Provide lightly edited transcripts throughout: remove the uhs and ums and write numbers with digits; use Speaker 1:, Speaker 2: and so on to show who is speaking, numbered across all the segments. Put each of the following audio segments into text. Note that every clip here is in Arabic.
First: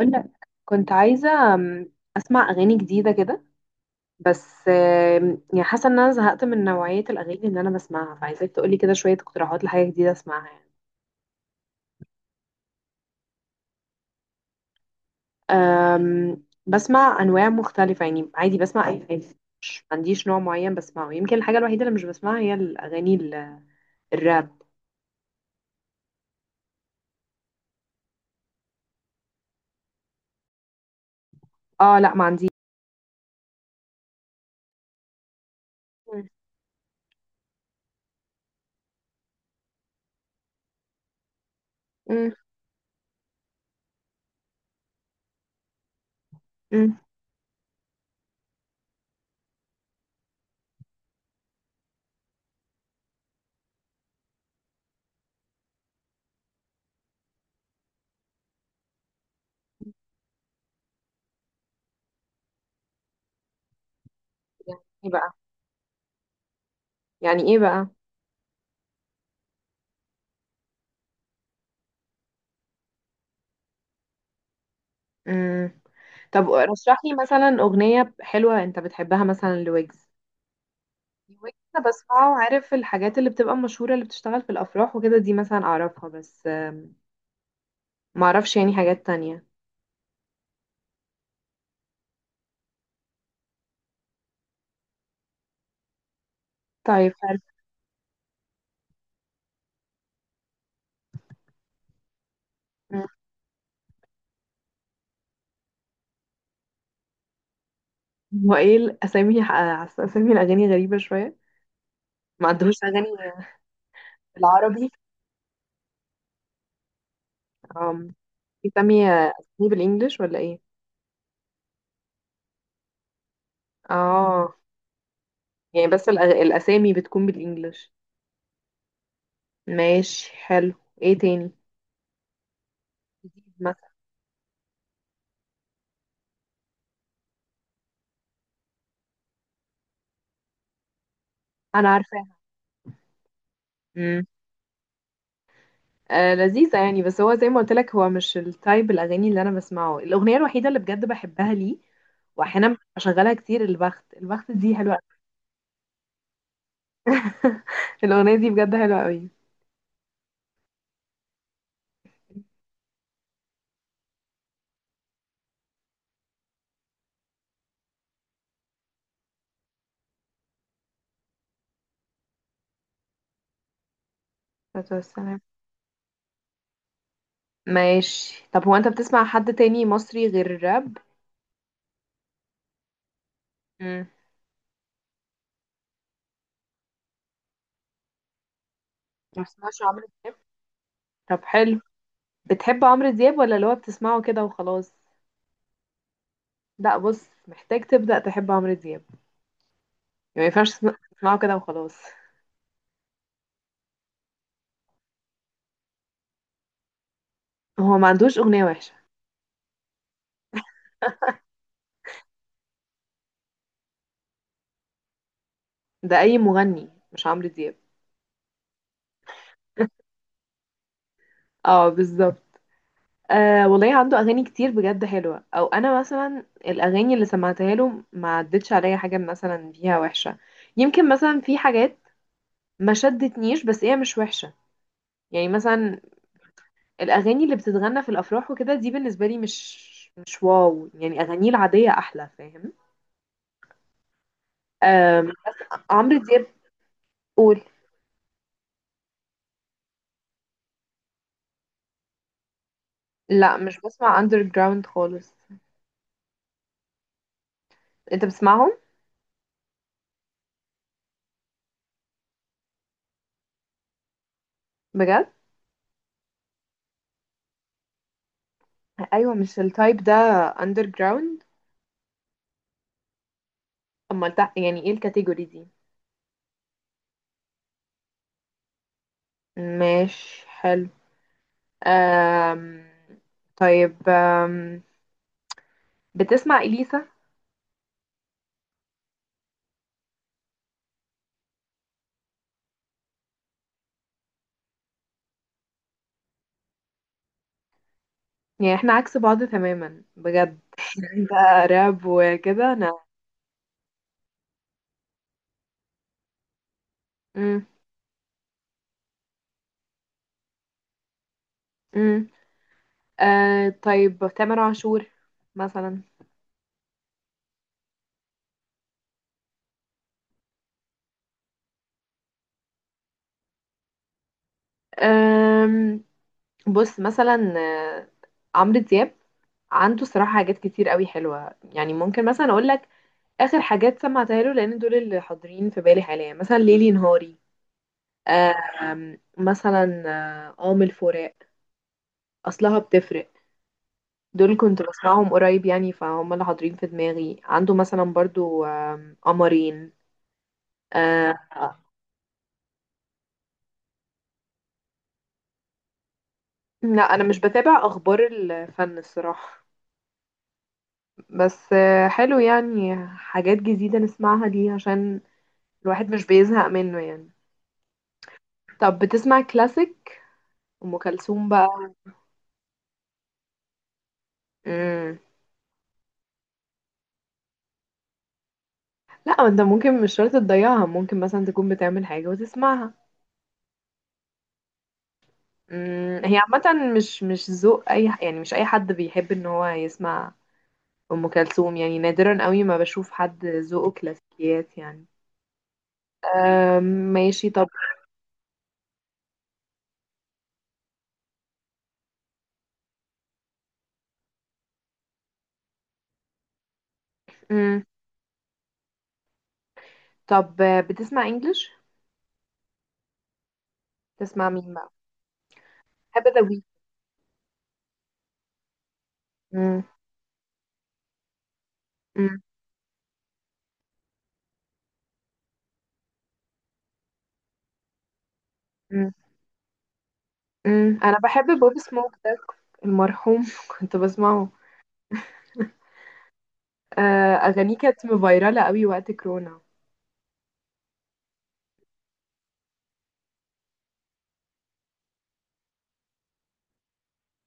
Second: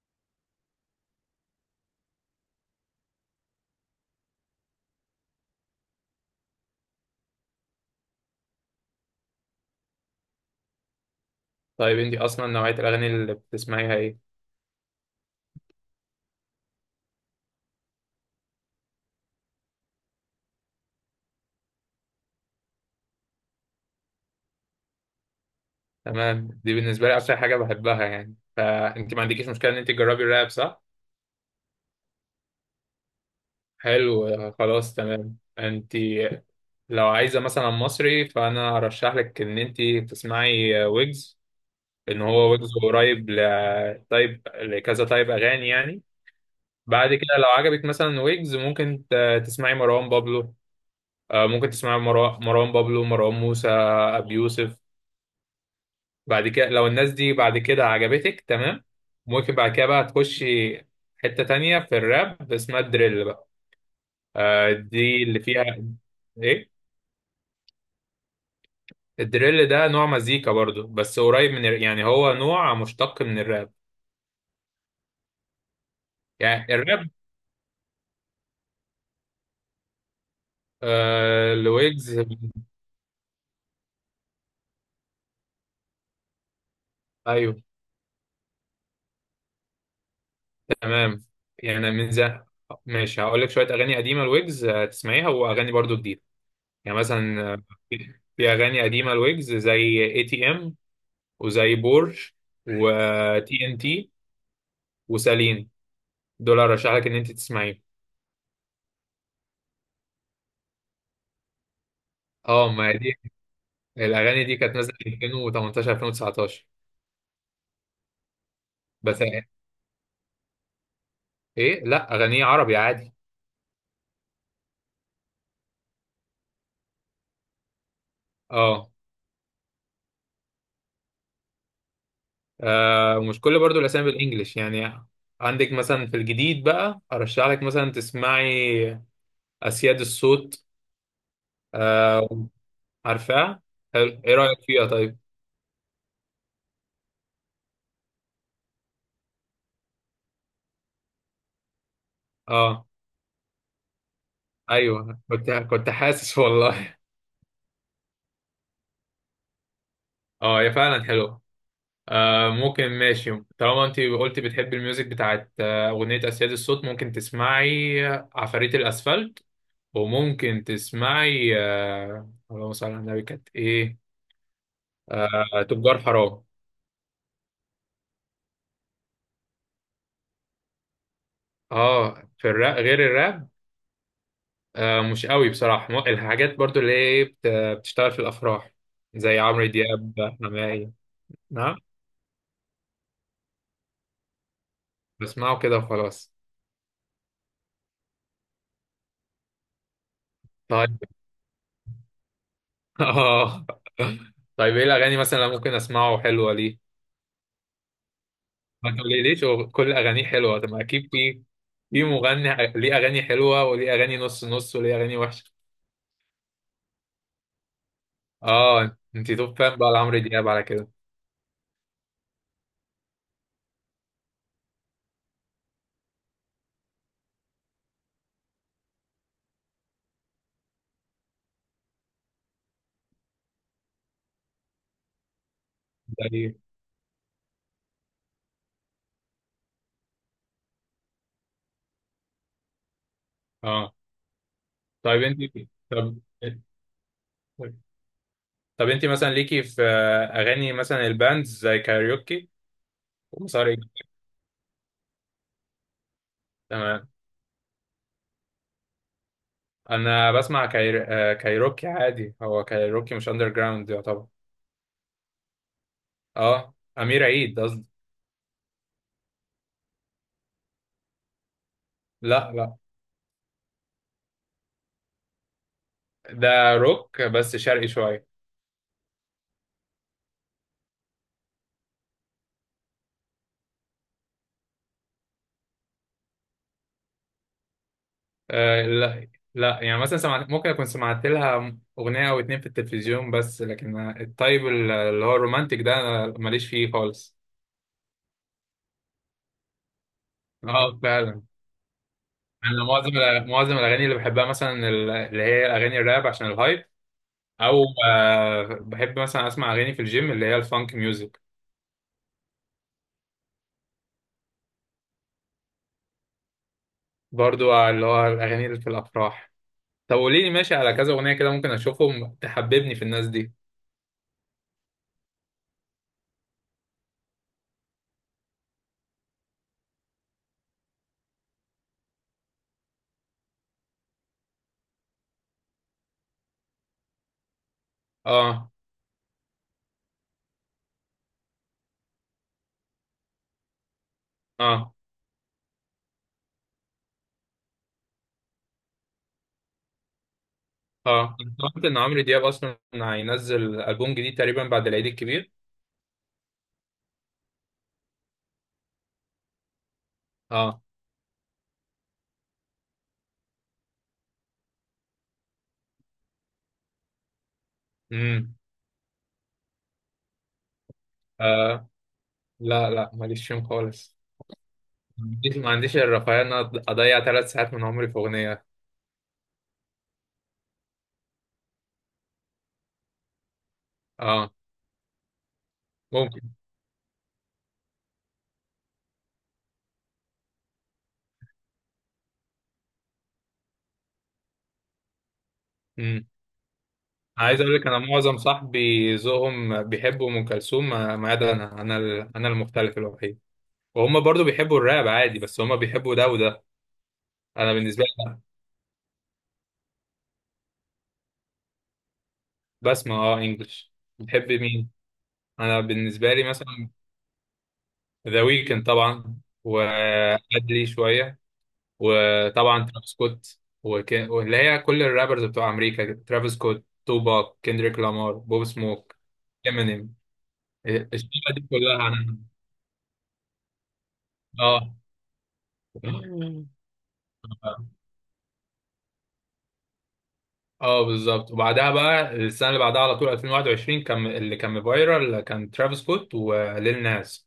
Speaker 1: قولك كنت عايزة أسمع أغاني جديدة كده، بس يعني حاسة إن أنا زهقت من نوعية الأغاني اللي أنا بسمعها، فعايزاك تقولي كده شوية اقتراحات لحاجة جديدة أسمعها يعني.
Speaker 2: طيب انت اصلا نوعية الاغاني اللي بتسمعيها ايه؟
Speaker 1: بسمع أنواع مختلفة يعني، عادي بسمع أي حاجة، ما عنديش نوع معين بسمعه. يمكن الحاجة الوحيدة اللي مش بسمعها هي الأغاني الراب.
Speaker 2: تمام، دي بالنسبة لي اكتر حاجة بحبها يعني، فانت ما عندكيش مشكلة ان انت تجربي الراب صح؟
Speaker 1: اه لا، ما عنديش.
Speaker 2: حلو. خلاص تمام. انت
Speaker 1: مم،
Speaker 2: لو عايزة مثلا مصري فانا ارشح لك ان انت تسمعي ويجز. ان
Speaker 1: مم،
Speaker 2: هو ويجز قريب طيب، لكذا طيب اغاني يعني.
Speaker 1: مم.
Speaker 2: بعد كده لو عجبك مثلا ويجز ممكن تسمعي مروان بابلو. ممكن تسمعي مروان بابلو، مروان موسى، ابي يوسف. بعد كده لو الناس دي بعد كده عجبتك تمام، ممكن بعد كده بقى تخشي حتة تانية في الراب اسمها الدريل بقى. آه
Speaker 1: يعني إيه
Speaker 2: دي
Speaker 1: بقى؟
Speaker 2: اللي فيها ايه.
Speaker 1: يعني إيه بقى
Speaker 2: الدريل ده نوع مزيكا برضو بس قريب من يعني هو نوع مشتق من الراب.
Speaker 1: مم. طب
Speaker 2: يعني
Speaker 1: رشح
Speaker 2: الراب.
Speaker 1: لي مثلا أغنية حلوة أنت بتحبها، مثلا لويجز.
Speaker 2: آه
Speaker 1: ويجز انا
Speaker 2: الويجز.
Speaker 1: بسمعه، عارف الحاجات اللي بتبقى مشهورة، اللي بتشتغل في الافراح وكده، دي مثلا اعرفها، بس
Speaker 2: ايوه
Speaker 1: ما اعرفش يعني حاجات تانية.
Speaker 2: تمام. يعني من زمان، ماشي هقول لك شوية اغاني قديمة الويجز، تسمعيها، واغاني برضو جديدة. يعني
Speaker 1: طيب حلو.
Speaker 2: مثلا في اغاني قديمة الويجز زي اي تي ام، وزي بور،
Speaker 1: مم.
Speaker 2: وتي ان تي، وساليني. دول ارشح لك ان انت تسمعيهم.
Speaker 1: هو ايه الاسامي؟ اسامي الاغاني غريبة شوية، ما
Speaker 2: اه
Speaker 1: عندهوش
Speaker 2: ما هي
Speaker 1: اغاني
Speaker 2: دي، الاغاني دي كانت
Speaker 1: بالعربي؟
Speaker 2: نازله 2018 2019.
Speaker 1: آم، بيسمي
Speaker 2: بس
Speaker 1: اسامي بالانجلش ولا ايه؟
Speaker 2: ايه، لا اغانيه عربي عادي.
Speaker 1: اه، يعني بس الاسامي بتكون بالانجلش.
Speaker 2: اه.
Speaker 1: ماشي حلو. ايه تاني
Speaker 2: ومش
Speaker 1: جديد
Speaker 2: كل برضو
Speaker 1: مثلا؟
Speaker 2: الاسامي بالانجلش يعني. عندك مثلا في الجديد بقى ارشح لك مثلا تسمعي اسياد الصوت.
Speaker 1: انا
Speaker 2: آه
Speaker 1: عارفاها.
Speaker 2: عارفاه. حلو،
Speaker 1: مم.
Speaker 2: ايه رايك فيها طيب؟
Speaker 1: آه لذيذة يعني، بس هو زي ما قلت لك، هو مش التايب الأغاني اللي أنا بسمعه. الأغنية الوحيدة اللي بجد بحبها ليه وأحيانا
Speaker 2: اه
Speaker 1: بشغلها كتير، البخت البخت دي حلوة أوي.
Speaker 2: ايوه، كنت حاسس والله.
Speaker 1: الأغنية دي بجد حلوة قوي.
Speaker 2: اه هي فعلا حلوه. آه ممكن ماشي، طالما انت قلتي بتحبي الميوزك بتاعت اغنية اسياد الصوت، ممكن تسمعي عفاريت الاسفلت، وممكن تسمعي آه اللهم صل على النبي كانت ايه،
Speaker 1: السلام.
Speaker 2: آه تجار حرام.
Speaker 1: ماشي، طب هو أنت بتسمع حد تاني مصري غير الراب؟
Speaker 2: اه في الراب. غير الراب
Speaker 1: مم.
Speaker 2: آه مش قوي بصراحة. الحاجات برضو اللي هي إيه، بتشتغل في الافراح زي
Speaker 1: ما
Speaker 2: عمرو
Speaker 1: بتسمعش عمرو
Speaker 2: دياب،
Speaker 1: دياب؟
Speaker 2: حماقي.
Speaker 1: طب
Speaker 2: نعم.
Speaker 1: حلو. بتحب عمرو دياب ولا اللي هو بتسمعه كده وخلاص؟
Speaker 2: بسمعه كده وخلاص.
Speaker 1: لا بص، محتاج تبدأ تحب عمرو دياب يعني، ما ينفعش
Speaker 2: طيب.
Speaker 1: تسمعه كده وخلاص.
Speaker 2: اه. طيب ايه الاغاني مثلا اللي ممكن اسمعه حلوة ليه؟
Speaker 1: هو ما عندوش أغنية
Speaker 2: ما
Speaker 1: وحشة؟
Speaker 2: تقوليليش هو كل اغانيه حلوه، طب ما اكيد في في مغني ليه اغاني حلوه وليه اغاني نص نص وليه اغاني وحشه.
Speaker 1: ده أي مغني مش عمرو دياب.
Speaker 2: اه انت توب فان بقى لعمرو دياب على كده.
Speaker 1: اه بالظبط. آه والله عنده اغاني كتير بجد حلوه، او انا مثلا الاغاني اللي سمعتها له ما عدتش عليا حاجه مثلا فيها وحشه. يمكن مثلا في حاجات ما شدتنيش، بس هي مش وحشه. يعني مثلا
Speaker 2: زي.
Speaker 1: الاغاني اللي بتتغنى في الافراح وكده دي، بالنسبه لي مش واو يعني، اغانيه العاديه احلى، فاهم؟
Speaker 2: اه طيب
Speaker 1: آه
Speaker 2: انت،
Speaker 1: عمرو
Speaker 2: طب.
Speaker 1: دياب، قول.
Speaker 2: طب انت مثلا ليكي في اغاني مثلا الباندز زي كايروكي
Speaker 1: لا
Speaker 2: ومسار
Speaker 1: مش
Speaker 2: إجرام؟
Speaker 1: بسمع اندر جراوند خالص.
Speaker 2: تمام.
Speaker 1: انت بتسمعهم؟
Speaker 2: انا بسمع كايروكي عادي. هو كايروكي مش اندر جراوند يعتبر.
Speaker 1: بجد؟
Speaker 2: اه امير عيد قصدي.
Speaker 1: ايوه، مش التايب ده اندر جراوند؟
Speaker 2: لا لا،
Speaker 1: امال ده يعني ايه الكاتيجوري دي؟
Speaker 2: ده روك بس شرقي شويه.
Speaker 1: ماشي حلو. أم... طيب، بتسمع إليسا؟
Speaker 2: آه لا. لا يعني مثلا سمعت، ممكن اكون سمعت لها اغنيه او اتنين في التلفزيون، بس لكن الطيب اللي هو الرومانتك ده أنا ماليش فيه خالص.
Speaker 1: يعني احنا عكس بعض تماما بجد.
Speaker 2: اه
Speaker 1: انت
Speaker 2: فعلا.
Speaker 1: راب وكده،
Speaker 2: انا
Speaker 1: انا.
Speaker 2: معظم الاغاني اللي بحبها مثلا، اللي هي اغاني الراب عشان الهايب.
Speaker 1: مم.
Speaker 2: او آه بحب مثلا اسمع اغاني في الجيم اللي هي الفانك ميوزك.
Speaker 1: مم. طيب تامر عاشور مثلا؟
Speaker 2: برضو اللي هو الاغاني اللي في الافراح. طب قولي لي ماشي على كذا اغنيه كده ممكن اشوفهم تحببني في الناس دي.
Speaker 1: أم... بص مثلا، عمرو دياب عنده صراحة حاجات كتير قوي حلوة يعني، ممكن مثلا اقول لك اخر حاجات سمعتها له، لان دول اللي حاضرين في بالي حاليا، مثلا ليلي نهاري.
Speaker 2: اه.
Speaker 1: مثلا قام الفراق، أصلها بتفرق، دول كنت
Speaker 2: اه.
Speaker 1: باسمعهم قريب يعني، فهُم اللي حاضرين في دماغي. عنده مثلًا برضه قمرين.
Speaker 2: اه انا
Speaker 1: آآ
Speaker 2: سمعت ان عمرو دياب اصلا هينزل البوم جديد تقريبا بعد العيد الكبير.
Speaker 1: لأ أنا مش باتابع أخبار الفن الصراحة،
Speaker 2: اه.
Speaker 1: بس حلو يعني حاجات جديدة نسمعها دي، عشان الواحد مش بيزهق منه يعني.
Speaker 2: امم.
Speaker 1: طب بتسمع classic أم كلثوم
Speaker 2: آه.
Speaker 1: بقى؟
Speaker 2: لا لا ماليش فيهم خالص.
Speaker 1: إمم،
Speaker 2: ما عنديش الرفاهيه ان أنا اضيع 3 ساعات من عمري في اغنيه.
Speaker 1: لأ ما أنت ممكن مش شرط تضيّعها، ممكن مثلًا تكون بتعمل حاجة وتسمعها.
Speaker 2: اه
Speaker 1: هي
Speaker 2: ممكن.
Speaker 1: عامةً مش ذوق أي ح يعني، مش أي حد بيحب إن هو يسمع ام كلثوم يعني، نادرا قوي ما بشوف حد ذوقه كلاسيكيات يعني.
Speaker 2: امم.
Speaker 1: ماشي
Speaker 2: عايز
Speaker 1: طب.
Speaker 2: اقول لك، انا معظم صاحبي ذوقهم بيحبوا ام كلثوم، ما عدا انا. انا المختلف الوحيد. وهم برضو بيحبوا الراب عادي بس هم بيحبوا ده وده. انا
Speaker 1: مم.
Speaker 2: بالنسبه لي.
Speaker 1: طب بتسمع انجلش؟
Speaker 2: بسمع اه انجلش.
Speaker 1: تسمع
Speaker 2: بتحب
Speaker 1: مين
Speaker 2: مين؟
Speaker 1: بقى؟
Speaker 2: انا
Speaker 1: بحب
Speaker 2: بالنسبه
Speaker 1: ذا
Speaker 2: لي
Speaker 1: ويك.
Speaker 2: مثلا ذا ويكند طبعا،
Speaker 1: مم.
Speaker 2: وأدلي شوية،
Speaker 1: مم.
Speaker 2: وطبعا ترافيس سكوت، واللي هي كل الرابرز بتوع أمريكا، ترافيس سكوت، توباك، كيندريك لامار، بوب
Speaker 1: مم.
Speaker 2: سموك، امينيم.
Speaker 1: مم. انا بحب
Speaker 2: الشبكة دي
Speaker 1: بوب
Speaker 2: كلها
Speaker 1: سموك ده،
Speaker 2: أنا.
Speaker 1: المرحوم. كنت بسمعه،
Speaker 2: اه.
Speaker 1: اغانيه كانت مفيرالة قوي وقت كورونا.
Speaker 2: اه بالظبط. وبعدها بقى السنة اللي بعدها على طول 2021 كان اللي كان فايرال كان ترافيس سكوت وليل ناس.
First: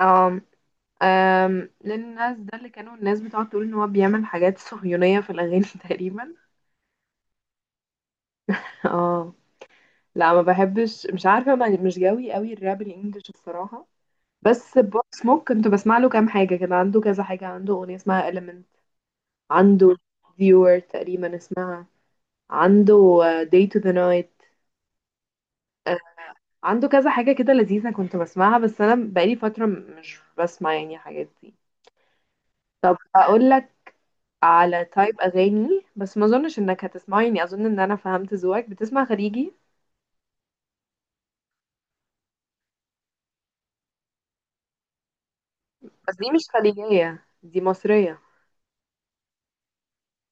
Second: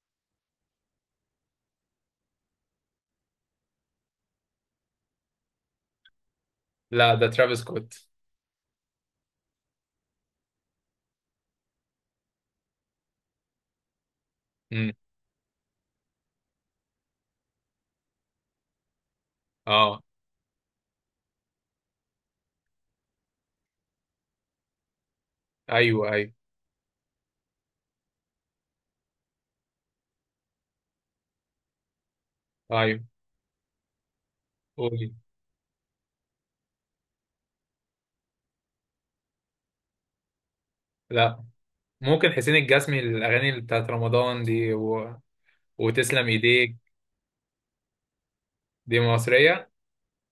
Speaker 1: آم، للناس ده اللي كانوا الناس بتقعد تقول ان هو بيعمل حاجات صهيونية في الاغاني تقريبا.
Speaker 2: لا ده ترافيس سكوت.
Speaker 1: اه لا، ما بحبش، مش عارفة، مش جوي قوي الراب الانجليش الصراحة. بس
Speaker 2: امم.
Speaker 1: بوب سموك كنت بسمع له كام حاجة، كان عنده كذا حاجة. عنده أغنية اسمها Element، عنده
Speaker 2: اه.
Speaker 1: Viewer تقريبا اسمها، عنده Day to the Night، آه،
Speaker 2: ايوه ايوه.
Speaker 1: عنده كذا حاجة كده لذيذة كنت بسمعها، بس أنا بقالي فترة مش بسمع يعني حاجات دي. طب
Speaker 2: ايوه
Speaker 1: أقول لك على
Speaker 2: قولي.
Speaker 1: تايب أغاني، بس ما أظنش إنك هتسمعه يعني، أظن إن أنا فهمت ذوقك. بتسمع خليجي؟
Speaker 2: لا. ممكن حسين الجسمي الاغاني اللي بتاعت رمضان دي و...
Speaker 1: بس
Speaker 2: وتسلم
Speaker 1: دي مش
Speaker 2: ايديك.
Speaker 1: خليجية، دي مصرية.
Speaker 2: دي مصريه.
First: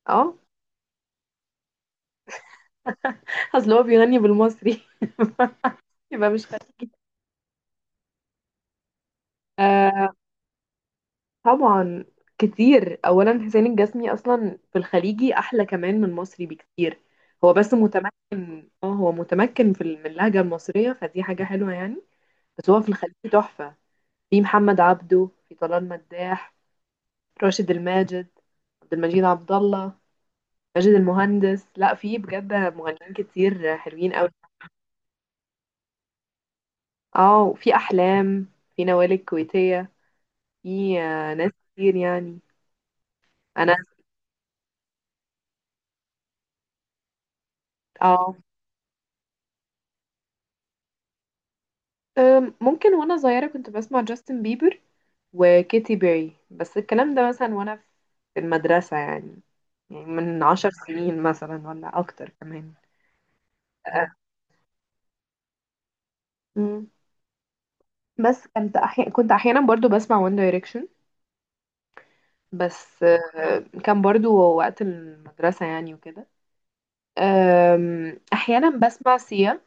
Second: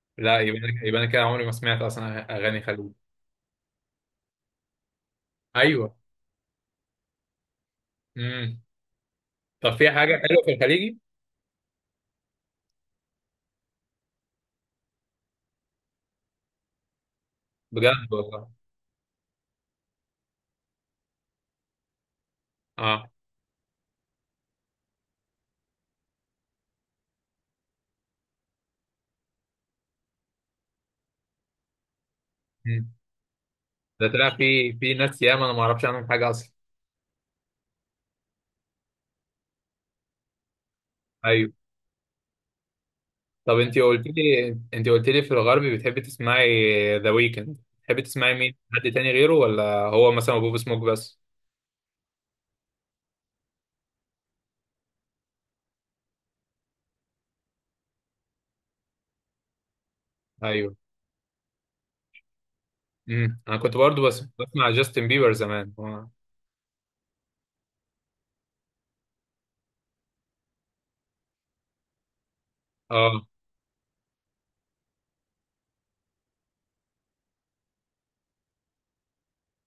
Speaker 1: اه.
Speaker 2: لا يبقى انا، كده عمري ما سمعت اصلا اغاني خليجي.
Speaker 1: أصل هو بيغني بالمصري.
Speaker 2: ايوه.
Speaker 1: يبقى مش خليجي.
Speaker 2: امم. طب في حاجه
Speaker 1: آه،
Speaker 2: حلوه في الخليجي؟
Speaker 1: طبعا كتير. اولا حسين الجسمي اصلا في الخليجي احلى كمان من المصري بكتير، هو بس
Speaker 2: بجد والله.
Speaker 1: متمكن. اه هو متمكن في من اللهجه المصريه، فدي حاجه حلوه يعني. بس هو في
Speaker 2: اه.
Speaker 1: الخليجي تحفه. في محمد عبده، في طلال مداح، راشد الماجد، عبد المجيد عبد الله، ماجد المهندس. لا في بجد
Speaker 2: مم.
Speaker 1: مغنيين كتير
Speaker 2: ده
Speaker 1: حلوين قوي.
Speaker 2: طلع في في ناس ياما انا ما اعرفش عنهم حاجه اصلا.
Speaker 1: اه وفي احلام، في نوال الكويتيه، في ناس
Speaker 2: ايوه.
Speaker 1: كتير يعني.
Speaker 2: طب
Speaker 1: انا
Speaker 2: انت قلت لي، في الغربي بتحبي تسمعي ذا ويكند، بتحبي تسمعي
Speaker 1: اه،
Speaker 2: مين حد تاني غيره ولا هو مثلا بوب سموك بس؟
Speaker 1: ممكن وانا صغيرة كنت بسمع جاستن بيبر وكيتي بيري، بس الكلام ده مثلا وانا في المدرسة يعني. يعني من عشر
Speaker 2: ايوه.
Speaker 1: سنين مثلا ولا اكتر كمان.
Speaker 2: انا كنت برضو
Speaker 1: أه.
Speaker 2: بس بسمع جاستن بيبر زمان اه.
Speaker 1: مم. بس كنت أحيانا، كنت احيانا برضو بسمع وان دايركشن، بس
Speaker 2: آه.
Speaker 1: كان برضو وقت المدرسة يعني وكده. احيانا بسمع سيا،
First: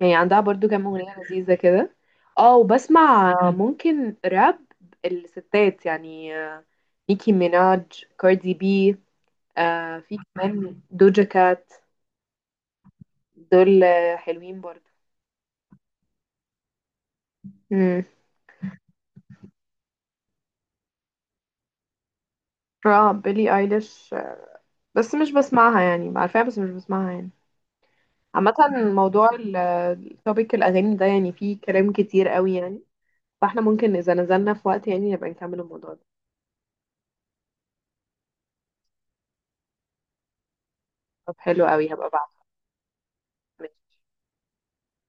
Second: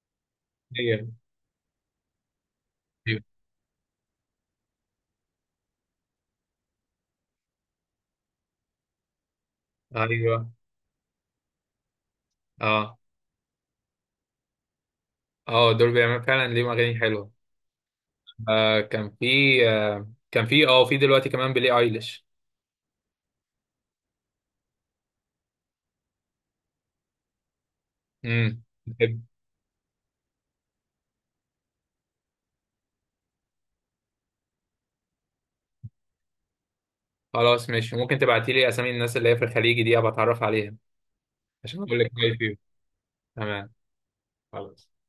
Speaker 1: يعني عندها برضو كام اغنية لذيذة كده. اه
Speaker 2: ايوه
Speaker 1: وبسمع ممكن راب الستات يعني، نيكي ميناج، كاردي بي، في
Speaker 2: ايوه.
Speaker 1: كمان دوجا كات.
Speaker 2: اه.
Speaker 1: دول حلوين برضو.
Speaker 2: اه دول بيعملوا فعلا ليهم اغاني حلوه.
Speaker 1: امم،
Speaker 2: آه كان في آه كان في اه في دلوقتي كمان بيلي ايليش.
Speaker 1: اه بيلي ايليش بس مش بسمعها يعني، عارفاها بس مش بسمعها يعني. عامة
Speaker 2: بحب.
Speaker 1: موضوع التوبيك الأغاني ده يعني فيه كلام كتير قوي يعني، فاحنا ممكن إذا نزلنا في وقت يعني نبقى نكمل الموضوع ده.
Speaker 2: خلاص ماشي، ممكن تبعتي لي اسامي الناس اللي هي في الخليج دي ابقى اتعرف عليها،
Speaker 1: طب حلو
Speaker 2: عشان
Speaker 1: قوي،
Speaker 2: اقول
Speaker 1: هبقى
Speaker 2: لك رايي فيهم. تمام.
Speaker 1: بعد
Speaker 2: خلاص.